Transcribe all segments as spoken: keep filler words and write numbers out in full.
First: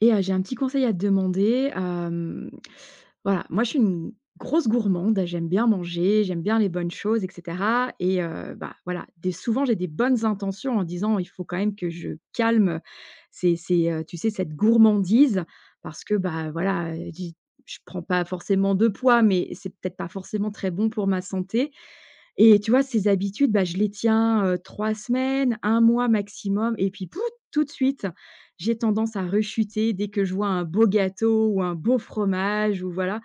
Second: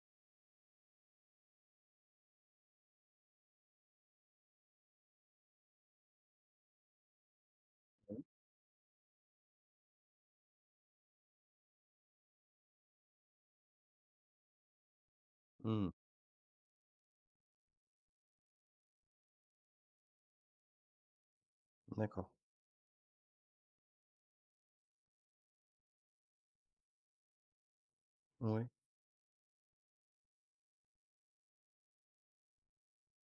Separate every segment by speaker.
Speaker 1: Et heu, j'ai un petit conseil à te demander, hem, voilà, moi je suis une grosse gourmande, j'aime bien manger, j'aime bien les bonnes choses, et cetera. Et heu, bah, voilà, des souvent j'ai des bonnes intentions en disant: «Il faut quand même que je calme ces ces, heu, tu sais, cette gourmandise»,
Speaker 2: Mmh.
Speaker 1: parce que, bah, voilà, heu, j'ai je prends pas forcément de poids, mais c'est peut-être pas forcément très bon pour ma santé.
Speaker 2: D'accord.
Speaker 1: Et tu vois, ces habitudes, bah, je les tiens, heu, trois semaines, un mois maximum, et puis, pout, tout de suite,
Speaker 2: Ouais.
Speaker 1: j'ai tendance à rechuter dès que je vois un beau gâteau ou un beau fromage, ou voilà.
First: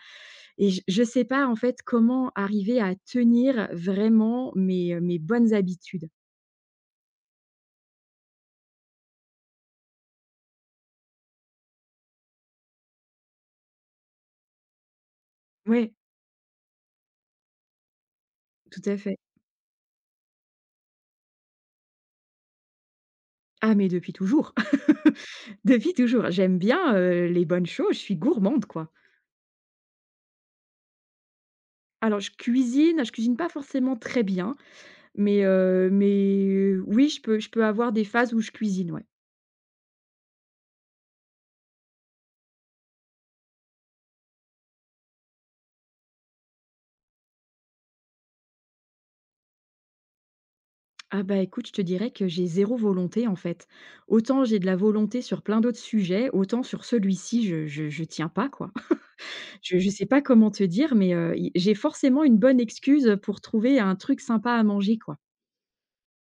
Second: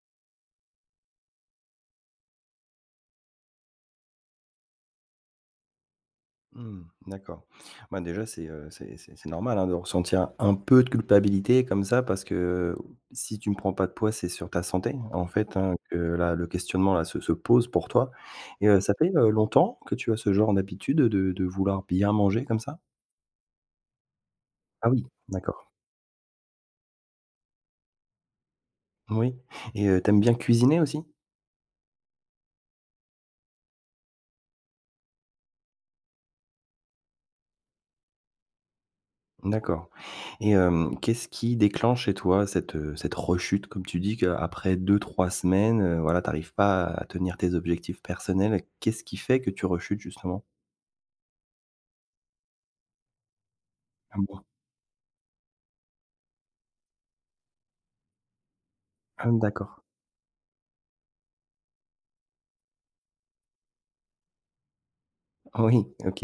Speaker 1: Et je je sais pas, en fait, comment arriver à tenir vraiment mes, mes bonnes habitudes.
Speaker 2: Mmh. D'accord. Bah, déjà, c'est, heu, c'est c'est c'est normal, hein, de ressentir un peu de culpabilité comme ça parce que si tu ne prends pas de poids, c'est sur ta santé, en fait, hein,
Speaker 1: Ouais,
Speaker 2: que là, le questionnement là se se pose pour toi et heu,
Speaker 1: tout
Speaker 2: ça
Speaker 1: à
Speaker 2: fait,
Speaker 1: fait.
Speaker 2: heu, longtemps que tu as ce genre d'habitude de de vouloir bien manger comme ça?
Speaker 1: Ah, mais depuis toujours,
Speaker 2: Ah oui, d'accord.
Speaker 1: depuis toujours. J'aime bien, heu, les bonnes choses, je suis gourmande, quoi.
Speaker 2: Oui et heu, tu bien cuisiner aussi?
Speaker 1: Alors je cuisine, je cuisine pas forcément très bien. Mais heu, mais oui, je peux je peux avoir des phases où je cuisine, ouais.
Speaker 2: D'accord. Et hem, qu'est-ce qui déclenche chez toi cette, heu, cette rechute? Comme tu dis qu'après deux trois semaines, heu, voilà, tu arrives pas à tenir tes objectifs personnels. Qu'est-ce qui fait que tu rechutes justement?
Speaker 1: Ah bah, écoute, je te dirais que j'ai zéro volonté, en fait.
Speaker 2: Ah bon?
Speaker 1: Autant j'ai de la volonté sur plein d'autres sujets, autant sur celui-ci, je je je tiens pas, quoi.
Speaker 2: Ah
Speaker 1: Je
Speaker 2: d'accord.
Speaker 1: je sais pas comment te dire, mais heu, i j'ai forcément une bonne excuse, pour trouver un truc sympa à manger, quoi.
Speaker 2: Oui, OK.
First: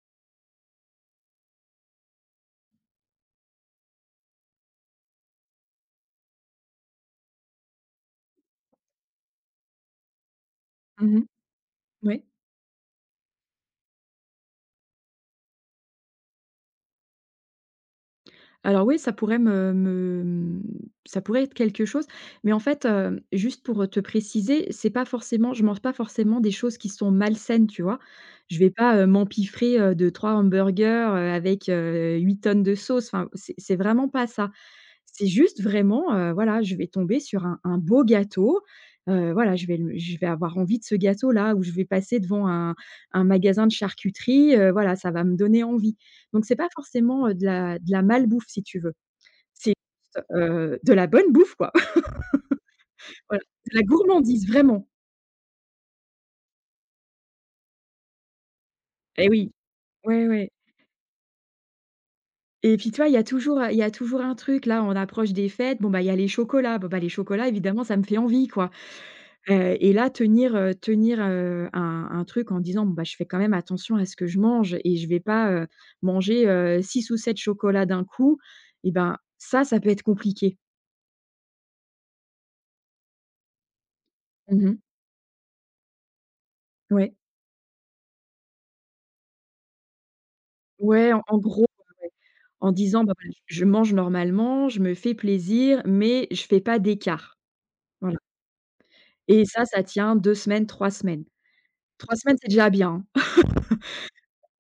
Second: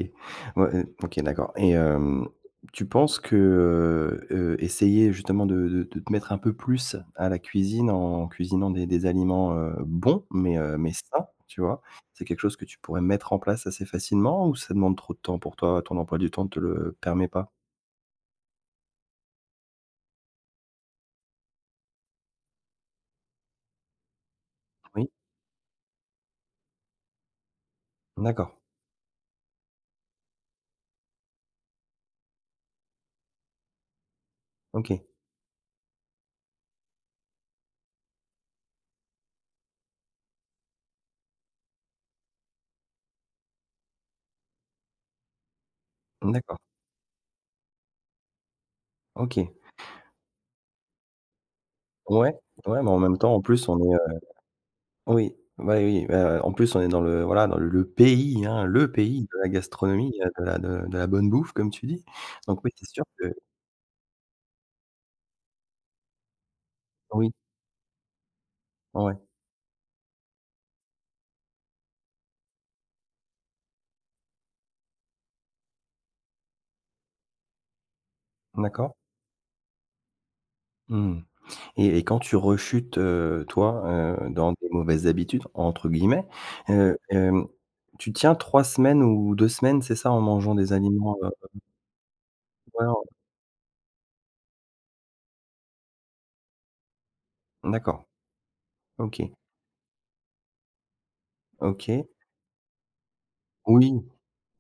Speaker 2: Ouais, heu, OK, d'accord et hem, tu penses que, heu essayer justement de de de te mettre un peu plus à la cuisine en cuisinant des des aliments, heu, bons mais heu, mais
Speaker 1: Mmh.
Speaker 2: sains, tu vois? C'est
Speaker 1: Ouais.
Speaker 2: quelque chose que tu pourrais mettre en place assez facilement ou ça demande trop de temps pour toi? Ton emploi du temps ne te le permet pas?
Speaker 1: Alors oui, ça pourrait me me, mmh, ça pourrait être quelque chose, mais en fait, heu, juste pour, euh, te préciser, c'est pas
Speaker 2: Oui,
Speaker 1: forcément je mange pas forcément des choses qui sont malsaines, tu vois?
Speaker 2: d'accord,
Speaker 1: Je vais pas, heu, m'empiffrer, heu, de trois hamburgers, heu, avec, heu, huit tonnes de sauce, enfin, c'est c'est vraiment pas ça.
Speaker 2: OK,
Speaker 1: C'est juste vraiment, heu, voilà, je vais tomber sur un un beau gâteau, heu, voilà, je vais le je vais avoir envie de ce gâteau-là, ou je vais passer devant un un magasin de charcuterie, heu, voilà, ça va me donner envie. Donc c'est
Speaker 2: d'accord,
Speaker 1: pas forcément, heu, de la de la malbouffe si tu veux.
Speaker 2: OK.
Speaker 1: C'est juste, heu, de la bonne bouffe, quoi.
Speaker 2: Ouais, ouais, mais en même temps, en
Speaker 1: Voilà,
Speaker 2: plus,
Speaker 1: de
Speaker 2: on
Speaker 1: la
Speaker 2: est, heu
Speaker 1: gourmandise vraiment.
Speaker 2: oui, ouais, oui, heu, en plus, on est dans le voilà, dans le le pays, hein, le pays
Speaker 1: Et
Speaker 2: de la
Speaker 1: oui,
Speaker 2: gastronomie,
Speaker 1: ouais,
Speaker 2: heu, de
Speaker 1: ouais.
Speaker 2: la de de la bonne bouffe, comme tu dis. Donc oui,
Speaker 1: Et
Speaker 2: c'est
Speaker 1: puis tu
Speaker 2: sûr
Speaker 1: vois, il y a
Speaker 2: que
Speaker 1: toujours, il y a toujours un truc là, on approche des fêtes. Bon, bah, il y a les chocolats. Bon, bah, les
Speaker 2: oui,
Speaker 1: chocolats évidemment ça me fait envie, quoi.
Speaker 2: ouais,
Speaker 1: Heu et là, tenir, heu, tenir, heu, un un truc en disant: «Bon, bah, je fais quand même attention à ce que je mange et je vais pas, heu, manger, heu, six ou sept chocolats d'un coup», et
Speaker 2: d'accord.
Speaker 1: ben, ça, ça peut être compliqué.
Speaker 2: Mmh, et et quand tu rechutes, heu, toi, heu, dans
Speaker 1: Mmh
Speaker 2: des
Speaker 1: mh.
Speaker 2: «mauvaises habitudes» entre guillemets, heu,
Speaker 1: Ouais.
Speaker 2: hem, tu tiens trois semaines ou deux semaines, c'est ça, en mangeant des
Speaker 1: Ouais,
Speaker 2: aliments,
Speaker 1: en
Speaker 2: heu,
Speaker 1: en gros, ouais, en
Speaker 2: ouais, en
Speaker 1: disant: «Bah, voilà, je mange normalement, je me fais plaisir, mais je fais pas d'écart».
Speaker 2: d'accord,
Speaker 1: Voilà,
Speaker 2: OK,
Speaker 1: et ça, ça tient deux semaines, trois semaines.
Speaker 2: OK.
Speaker 1: Trois semaines, c'est déjà bien, hein.
Speaker 2: Oui.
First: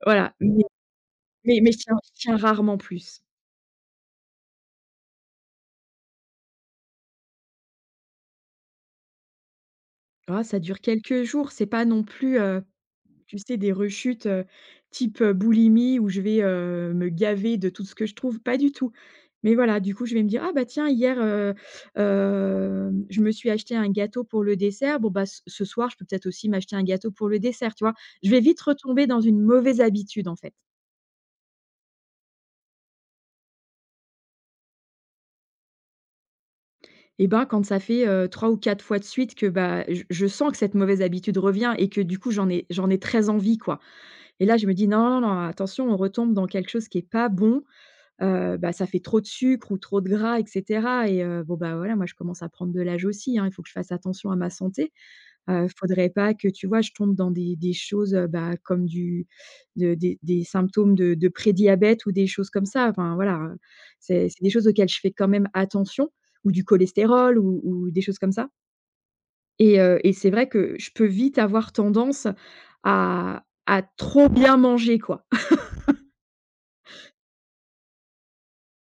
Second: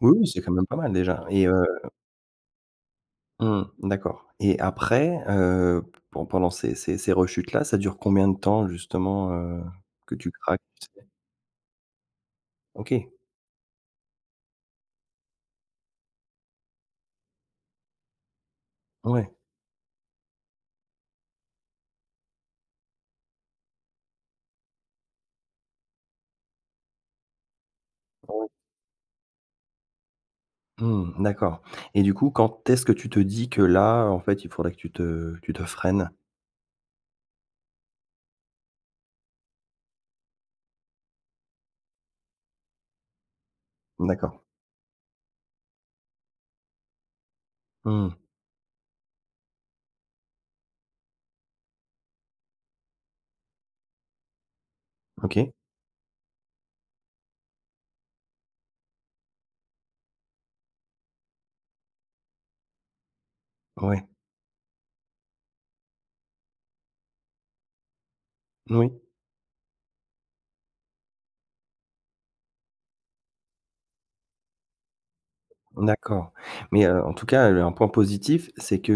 Speaker 2: Oui, oui,
Speaker 1: Voilà,
Speaker 2: c'est quand
Speaker 1: mais
Speaker 2: même pas mal déjà et heu
Speaker 1: mais mais je tiens je tiens rarement plus.
Speaker 2: mmh, d'accord et après, heu, pen pendant ces ces ces rechutes-là, ça dure combien de temps justement, heu, que tu
Speaker 1: Tu vois? Ça
Speaker 2: craques,
Speaker 1: dure
Speaker 2: tu sais?
Speaker 1: quelques jours, c'est pas non plus, heu
Speaker 2: OK,
Speaker 1: Tu sais, des rechutes, heu, type, heu, boulimie, où je vais, heu, me gaver de tout ce que je trouve, pas du tout.
Speaker 2: ouais,
Speaker 1: Mais voilà, du coup, je vais me dire: «Ah bah tiens, hier, heu, hem, je me suis acheté un gâteau pour le dessert. Bon bah, ce ce soir, je peux peut-être aussi m'acheter un gâteau pour le dessert», tu vois? Je vais
Speaker 2: ouais,
Speaker 1: vite retomber dans une mauvaise habitude, en fait.
Speaker 2: mmh, d'accord et du coup, quand est-ce que tu te dis que là, en fait, il faudrait que tu te tu te freines?
Speaker 1: Et ben, quand ça fait, heu, trois ou quatre fois de suite que, bah, je je sens que cette mauvaise habitude revient et que du coup, j'en ai j'en ai très envie, quoi.
Speaker 2: D'accord.
Speaker 1: Et là, je me dis: «Non, non, non, attention, on retombe dans quelque chose qui est pas bon».
Speaker 2: Mmh,
Speaker 1: Heu, bah, ça fait trop de sucre ou trop de gras, et cetera. Et heu, bon, bah, voilà, moi, je commence à prendre de l'âge aussi, hein, il faut que je fasse attention à ma santé.
Speaker 2: OK,
Speaker 1: Heu, faudrait pas que, tu vois, je tombe dans des des choses, heu, bah, comme du de des des symptômes de de prédiabète ou des choses comme ça. Enfin, voilà, heu,
Speaker 2: ouais,
Speaker 1: c'est c'est des choses auxquelles je fais quand même attention, ou du cholestérol, ou ou des choses comme ça,
Speaker 2: oui.
Speaker 1: et heu et c'est vrai que je peux vite avoir tendance à à trop bien manger, quoi.
Speaker 2: D'accord, mais heu, en tout cas, heu, un point positif, c'est que,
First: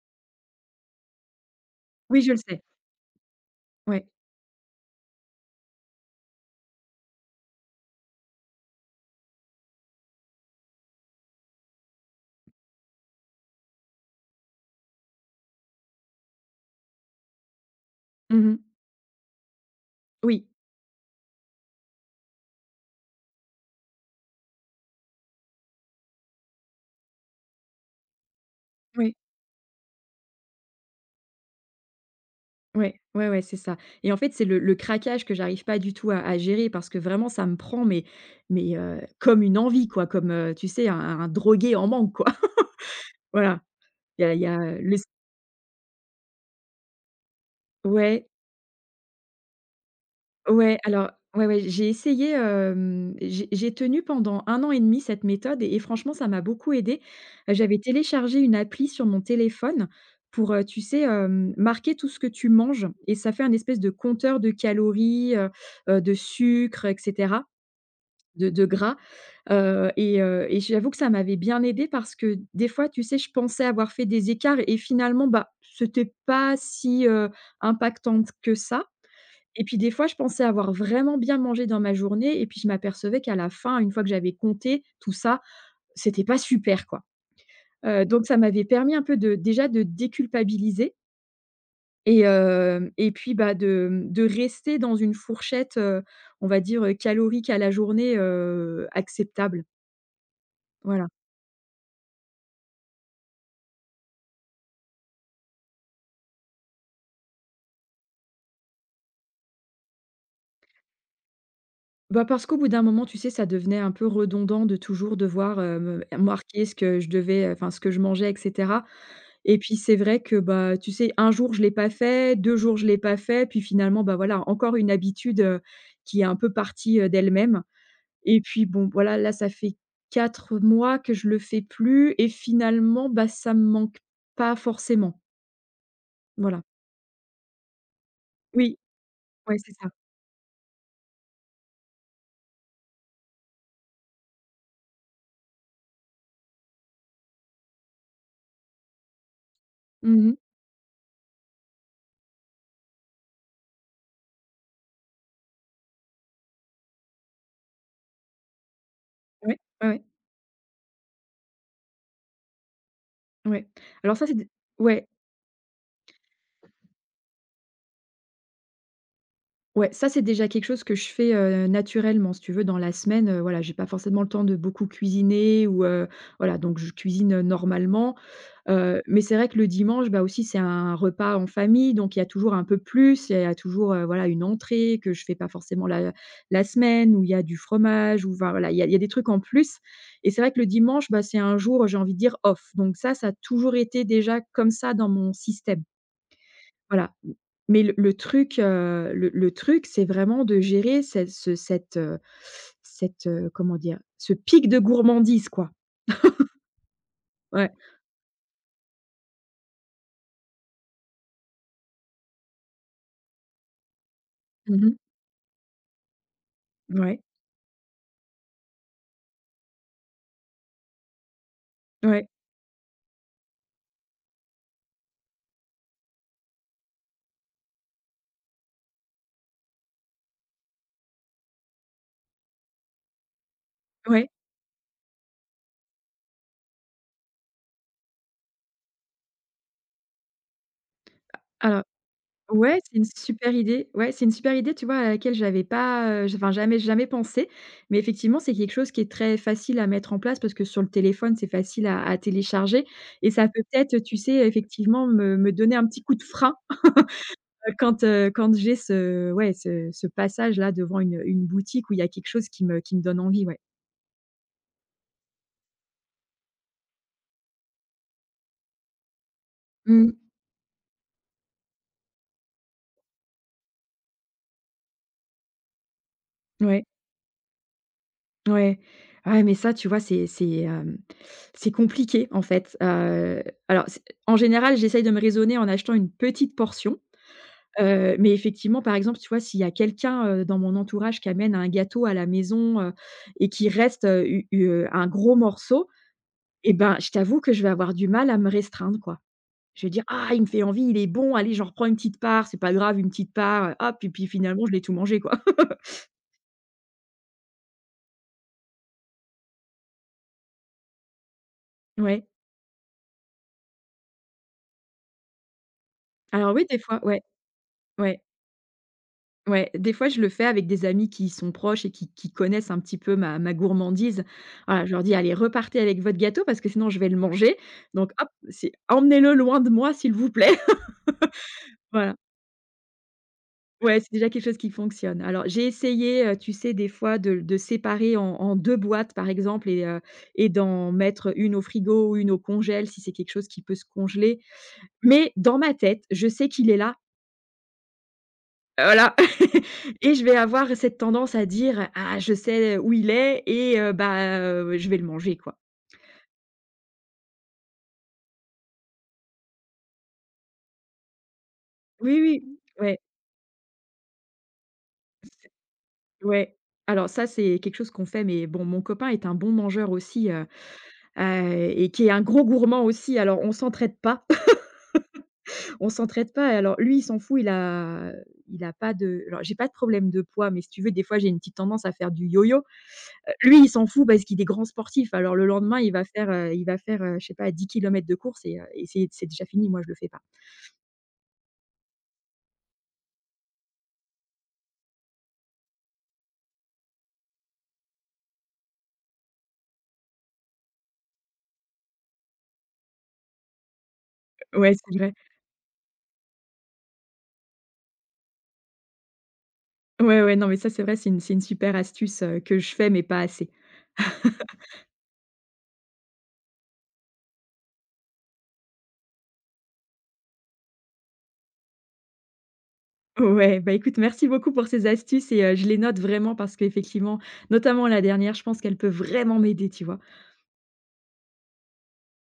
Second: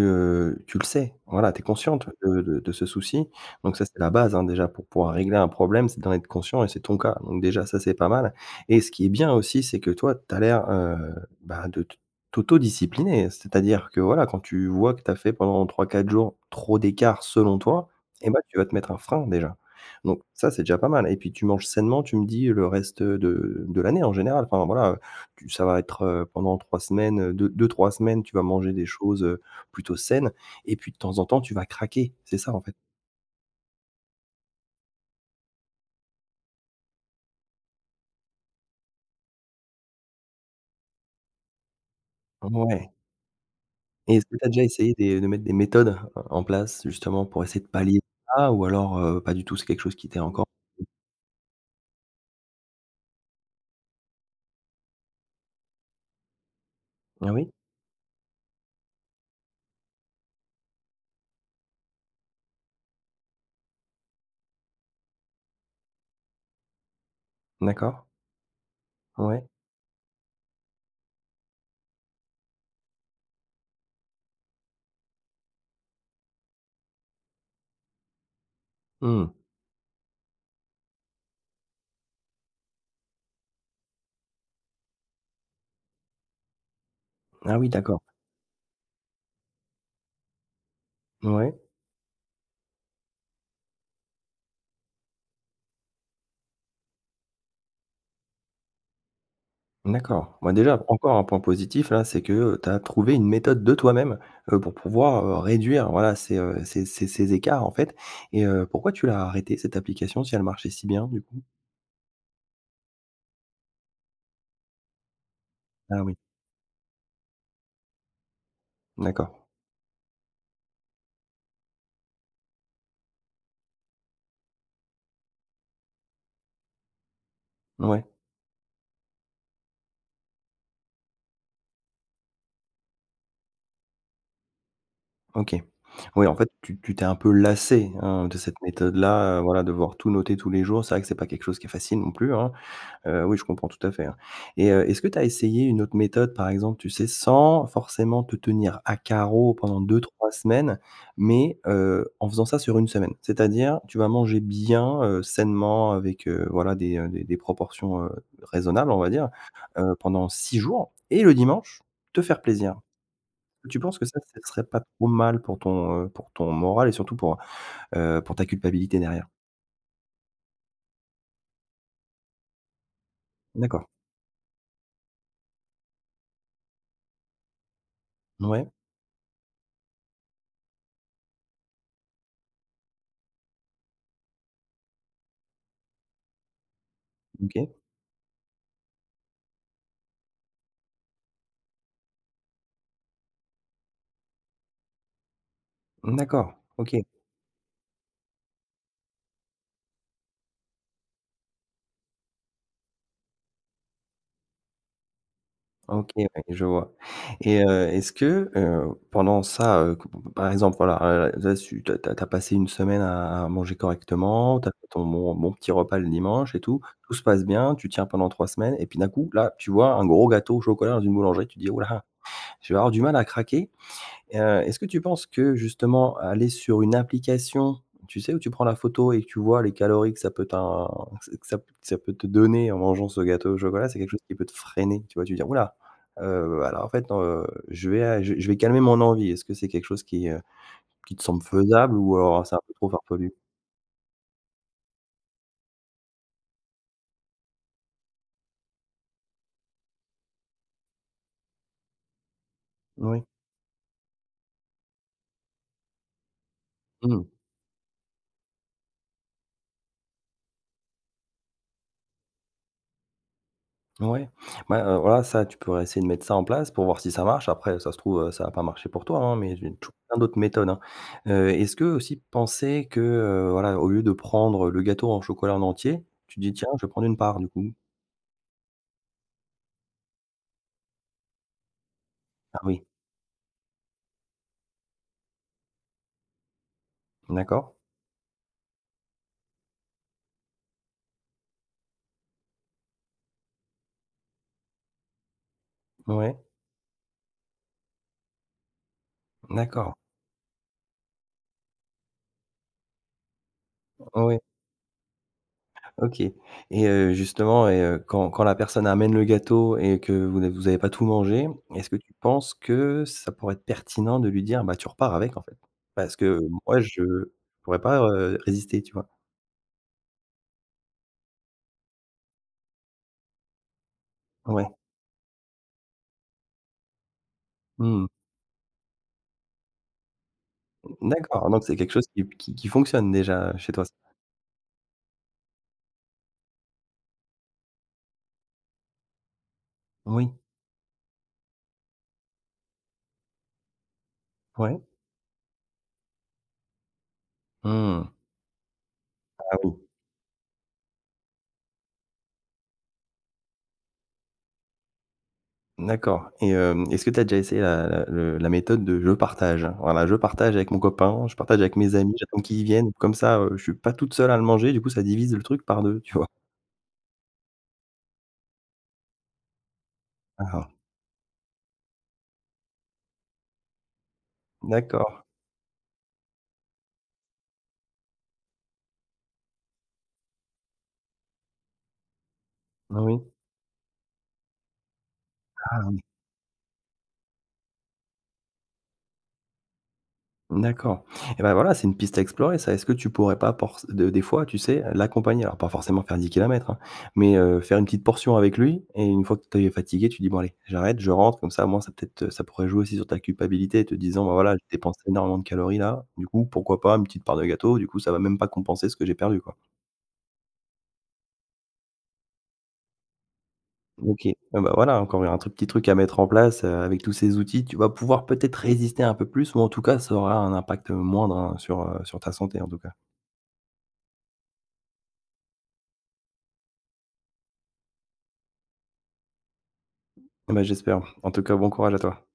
Speaker 2: heu, tu le sais. Voilà, tu es consciente
Speaker 1: Oui, je le
Speaker 2: de de
Speaker 1: sais.
Speaker 2: de ce souci, donc ça, c'est
Speaker 1: Ouais.
Speaker 2: la base, hein, déjà pour pouvoir régler un problème, c'est d'en être conscient et c'est ton cas, donc déjà ça, c'est pas mal et ce qui est bien aussi, c'est que toi, tu as l'air, heu, bah, de t t'autodiscipliner. C'est-à-dire que, voilà, quand tu vois que tu as fait pendant trois, quatre jours trop d'écart selon toi et ben tu
Speaker 1: Mmh.
Speaker 2: vas te mettre un frein déjà, donc
Speaker 1: Oui.
Speaker 2: ça, c'est déjà pas mal et puis tu manges sainement, tu me dis, le reste, de de l'année en général, enfin, voilà, tu ça va être, heu, pendant trois semaines, heu, deux, deux-trois semaines, tu vas manger des
Speaker 1: Oui.
Speaker 2: choses, heu, plutôt saines et puis de temps en temps, tu vas craquer. C'est ça, en fait.
Speaker 1: Ouais, ouais, ouais, c'est ça, et en fait, c'est le le craquage que j'arrive pas du tout à à gérer, parce que vraiment ça me prend, mais mais heu, comme une envie, quoi, comme, heu, tu sais, un un drogué en manque, quoi.
Speaker 2: Ouais,
Speaker 1: Voilà,
Speaker 2: et
Speaker 1: il
Speaker 2: est-ce
Speaker 1: y a
Speaker 2: que
Speaker 1: il
Speaker 2: tu
Speaker 1: y
Speaker 2: as déjà
Speaker 1: a,
Speaker 2: essayé
Speaker 1: le
Speaker 2: des de mettre des méthodes euh, en place justement pour essayer de pallier
Speaker 1: ouais,
Speaker 2: ça ou alors, heu, pas du tout, c'est quelque chose qui t'est encore
Speaker 1: ouais, alors ouais, ouais, j'ai essayé, hem, j'ai j'ai tenu pendant un an et demi cette méthode, et et franchement ça m'a beaucoup aidée.
Speaker 2: ah oui?
Speaker 1: J'avais téléchargé une appli sur mon téléphone pour, heu, tu sais, hem, marquer tout ce que tu manges, et ça fait un espèce de compteur de calories, heu heu, de sucre, et cetera.
Speaker 2: D'accord.
Speaker 1: De de gras,
Speaker 2: Ouais.
Speaker 1: heu et heu et j'avoue que ça m'avait bien aidé parce que des fois, tu sais, je pensais avoir fait des écarts et finalement, bah, c'était pas si, heu, impactant que ça,
Speaker 2: Mmh.
Speaker 1: et puis des fois, je pensais avoir vraiment bien mangé dans ma journée et puis je m'apercevais qu'à la fin, une fois que j'avais compté tout ça, c'était pas super, quoi.
Speaker 2: Ah oui, d'accord.
Speaker 1: Heu, donc ça m'avait permis un peu de, déjà, de déculpabiliser,
Speaker 2: Ouais.
Speaker 1: et hem et puis, bah, de, mmh, de rester dans une fourchette, heu, on va dire, calorique à la journée, heu, acceptable.
Speaker 2: D'accord. Moi déjà,
Speaker 1: Voilà.
Speaker 2: encore un point positif là, c'est que, heu, tu as trouvé une méthode de toi-même, heu, pour pouvoir, heu, réduire voilà ces, heu, ces ces ces écarts en fait et heu, pourquoi tu l'as arrêtée cette application si elle marchait si bien du coup?
Speaker 1: Bah, parce qu'au bout d'un moment, tu sais, ça devenait un peu redondant de toujours devoir, heu,
Speaker 2: Ah
Speaker 1: me
Speaker 2: oui,
Speaker 1: marquer ce que je devais, heu, enfin ce que je mangeais, et cetera,
Speaker 2: d'accord.
Speaker 1: et puis c'est vrai que, bah, tu sais, un jour je l'ai pas fait, deux jours je l'ai pas fait, puis finalement, bah, voilà, encore une habitude, heu, qui est un peu partie, heu, d'elle-même,
Speaker 2: Ouais,
Speaker 1: et puis bon, voilà, là, ça fait quatre mois que je le fais plus et finalement, bah, ça me manque pas forcément.
Speaker 2: OK. Oui, en fait,
Speaker 1: Voilà.
Speaker 2: tu tu t'es un peu lassé hein, de cette
Speaker 1: Oui,
Speaker 2: méthode-là, heu,
Speaker 1: ouais,
Speaker 2: voilà, de
Speaker 1: c'est ça.
Speaker 2: voir tout noter tous les jours. C'est vrai que c'est pas quelque chose qui est facile non plus, hein. Heu, oui, je comprends tout à fait, hein et heu, est-ce que tu as essayé une autre méthode, par exemple, tu sais, sans forcément te tenir à carreau pendant deux-trois
Speaker 1: Mmh.
Speaker 2: semaines, mais heu, en faisant ça sur une semaine? C'est-à-dire, tu vas manger bien, heu, sainement avec, heu, voilà, des, heu, des des proportions, heu, raisonnables, on va dire,
Speaker 1: Ouais,
Speaker 2: heu,
Speaker 1: ouais,
Speaker 2: pendant six jours et le dimanche, te faire plaisir.
Speaker 1: ouais, ouais.
Speaker 2: Tu penses que
Speaker 1: Alors
Speaker 2: ça,
Speaker 1: ça, c'est
Speaker 2: ce
Speaker 1: d
Speaker 2: serait pas trop
Speaker 1: ouais.
Speaker 2: mal pour ton, heu, pour ton moral et surtout pour, heu, pour ta culpabilité derrière?
Speaker 1: Ouais, ça, c'est déjà quelque chose que je fais, heu, naturellement, si tu veux, dans la semaine, heu, voilà, j'ai
Speaker 2: D'accord.
Speaker 1: pas forcément le temps de beaucoup cuisiner, ou heu, voilà, donc je cuisine, heu, normalement,
Speaker 2: Ouais,
Speaker 1: heu, mais c'est vrai que le dimanche, bah, aussi, c'est un repas en famille, donc il y a toujours un peu plus, il y a toujours, heu, voilà, une entrée que je fais pas forcément la la semaine, où il y a du
Speaker 2: OK.
Speaker 1: fromage, ou enfin, voilà, il y a il y a des trucs en plus, et c'est vrai que le dimanche, bah, c'est un jour, j'ai envie de dire off, donc ça, ça a toujours été déjà comme ça dans mon système.
Speaker 2: D'accord, OK.
Speaker 1: Voilà, mais le le truc, heu, le le truc, c'est vraiment de gérer ce ce cette, heu, cette, heu, comment dire? Ce pic de gourmandise, quoi.
Speaker 2: OK, ouais, je vois et
Speaker 1: Ouais.
Speaker 2: heu, est-ce que, heu, pendant ça, heu, que par exemple, voilà, heu, là tu as passé une semaine à à manger correctement, tu as fait
Speaker 1: Mmh.
Speaker 2: ton bon bon petit repas le dimanche et tout, tout
Speaker 1: Ouais,
Speaker 2: se passe bien, tu tiens pendant trois semaines et puis d'un coup, là, tu vois un gros gâteau au chocolat dans une boulangerie, tu te dis: «Ouh
Speaker 1: ouais,
Speaker 2: je vais avoir du mal à craquer». Et est-ce que tu penses que justement aller sur une application, tu sais, où tu prends la photo et que tu vois les calories que ça peut t'in que ça, que ça peut te donner en mangeant ce gâteau au chocolat, c'est quelque chose
Speaker 1: ouais.
Speaker 2: qui peut te freiner, tu vois? Tu dis dire: «Ouh alors en fait, heu, je vais a je je vais calmer mon envie». Est-ce que c'est quelque chose qui, heu, qui te semble
Speaker 1: Alors
Speaker 2: faisable ou alors c'est un peu
Speaker 1: ouais,
Speaker 2: trop
Speaker 1: c'est une
Speaker 2: farfelu?
Speaker 1: super idée. Ouais, c'est une super idée, tu vois, à laquelle j'avais pas, heu, j enfin, jamais jamais pensé. Mais effectivement, c'est quelque chose qui est très facile à mettre en place parce que sur le téléphone, c'est facile à à télécharger,
Speaker 2: Oui.
Speaker 1: et ça peut peut-être, tu sais, effectivement, me me donner un petit coup de frein.
Speaker 2: Mmh.
Speaker 1: Heu, quand, heu, quand j'ai ce ouais, ce ce passage-là devant une, heu, une boutique où il y a quelque chose qui me qui me donne envie, ouais.
Speaker 2: Ouais, bah, heu, voilà, ça, tu pourrais essayer de mettre ça en place pour voir si ça marche. Après, ça se trouve, heu, ça a pas marché pour toi, hein, mais j'ai toujours
Speaker 1: Mmh.
Speaker 2: plein d'autres méthodes, hein. Heu, est-ce que aussi penser que, heu, voilà, au lieu de prendre le gâteau en chocolat en entier, tu dis: «Tiens,
Speaker 1: Ouais,
Speaker 2: je vais prendre une part du coup».
Speaker 1: ouais. Ouais, mais ça, tu vois, c'est c'est, hem, c'est compliqué, en
Speaker 2: Ah
Speaker 1: fait.
Speaker 2: oui,
Speaker 1: Heu, alors c'est en général, j'essaye de me raisonner en achetant une petite portion,
Speaker 2: d'accord.
Speaker 1: heu, mais effectivement, par exemple, tu vois, s'il y a quelqu'un, heu, dans mon entourage qui amène un gâteau à la maison, heu et qu'il reste, heu, u u heu, un gros morceau,
Speaker 2: Ouais,
Speaker 1: et ben, je t'avoue que je vais avoir du mal à me restreindre, quoi. Je vais
Speaker 2: d'accord.
Speaker 1: dire: «Ah, il me fait envie, il est bon, allez, j'en reprends une petite part, c'est pas grave, une petite part», heu, hop, et puis
Speaker 2: Ouais.
Speaker 1: finalement je l'ai tout mangé, quoi.
Speaker 2: OK et heu, justement et heu, quand quand la personne amène le gâteau et que vous n'avez vous avez pas tout mangé, est-ce que tu
Speaker 1: Ouais.
Speaker 2: penses que ça pourrait être pertinent de lui dire: «Bah, tu repars avec, en fait»? Parce que
Speaker 1: Alors oui, des
Speaker 2: moi,
Speaker 1: fois,
Speaker 2: je
Speaker 1: ouais,
Speaker 2: pourrais pas,
Speaker 1: ouais,
Speaker 2: heu, résister, tu vois?
Speaker 1: ouais, des fois je le fais avec des amis qui sont proches et qui qui connaissent un petit peu ma ma gourmandise.
Speaker 2: Ouais.
Speaker 1: Voilà, je leur dis: «Allez, repartez avec votre gâteau parce que sinon je vais le manger,
Speaker 2: Mmh.
Speaker 1: donc hop, c'est emmenez-le loin de moi s'il vous plaît».
Speaker 2: D'accord, donc c'est quelque chose
Speaker 1: Voilà.
Speaker 2: qui qui qui fonctionne déjà, chez toi?
Speaker 1: Ouais, c'est déjà quelque chose qui fonctionne. Alors, j'ai essayé, heu, tu sais, des fois de de séparer en en deux boîtes, par exemple, et heu
Speaker 2: Oui.
Speaker 1: et d'en mettre une au frigo, ou une au congèle, si c'est quelque chose qui peut se congeler.
Speaker 2: Ouais.
Speaker 1: Mais dans ma tête, je sais qu'il est là,
Speaker 2: Mmh.
Speaker 1: voilà.
Speaker 2: Ah oui.
Speaker 1: Et je vais avoir cette tendance à dire: «Ah, je sais où il est, et heu, bah, heu, je vais le manger, quoi».
Speaker 2: D'accord et hem, est-ce que tu as déjà essayé la la le la méthode de je partage? Voilà, je partage avec mon copain, je partage avec mes amis,
Speaker 1: Oui,
Speaker 2: j'attends
Speaker 1: oui,
Speaker 2: qu'ils viennent.
Speaker 1: ouais,
Speaker 2: Comme ça, heu, je suis pas toute seule à le manger, du coup, ça divise le truc par deux, tu vois?
Speaker 1: ouais. Alors ça, c'est quelque chose qu'on fait, mais bon, mon copain est un bon mangeur aussi, heu,
Speaker 2: Ah,
Speaker 1: heu et qui est un gros gourmand aussi, alors on s'entraide pas.
Speaker 2: d'accord.
Speaker 1: On s'entraide pas. Alors lui, il s'en fout, il a il a pas de alors j'ai pas de problème de poids, mais si tu veux, des fois, j'ai une petite tendance à faire du yo-yo.
Speaker 2: Ah oui.
Speaker 1: Heu, lui, il s'en fout parce qu'il est grand sportif. Alors le lendemain, il
Speaker 2: Ah.
Speaker 1: va faire, heu, il va faire, heu, je sais pas dix kilomètres de course, et heu, et c'est c'est déjà fini, moi je le fais pas.
Speaker 2: D'accord et ben voilà, c'est une piste à explorer ça. Est-ce que tu pourrais pas porc de des fois, tu sais, l'accompagner? Alors pas forcément faire dix kilomètres, hein, mais heu, faire une petite portion avec lui et une fois que tu es fatigué, tu dis: «Bon allez, j'arrête, je rentre», comme ça Moi, ça peut-être, ça pourrait jouer aussi sur ta culpabilité, te disant: «Bah voilà, j'ai
Speaker 1: Ouais, c'est
Speaker 2: dépensé
Speaker 1: vrai.
Speaker 2: énormément de calories là, du coup pourquoi pas une petite part de gâteau? Du coup ça va même pas compenser ce que j'ai perdu, quoi».
Speaker 1: Ouais, ouais, non, mais ça, c'est vrai, c'est une c'est une super astuce, heu, que je fais, mais pas assez.
Speaker 2: OK, ah bah, voilà encore un truc petit truc à mettre en place, heu, avec tous ces outils, tu vas pouvoir peut-être résister un peu plus ou en tout cas ça aura un impact, moindre, hein, sur, heu, sur ta santé en tout cas.
Speaker 1: Ouais, bah, écoute, merci beaucoup pour ces astuces, et heu, je les note vraiment parce qu'effectivement, notamment la dernière, je pense qu'elle peut vraiment m'aider, tu vois?
Speaker 2: Bah, j'espère. En tout cas, bon courage à toi.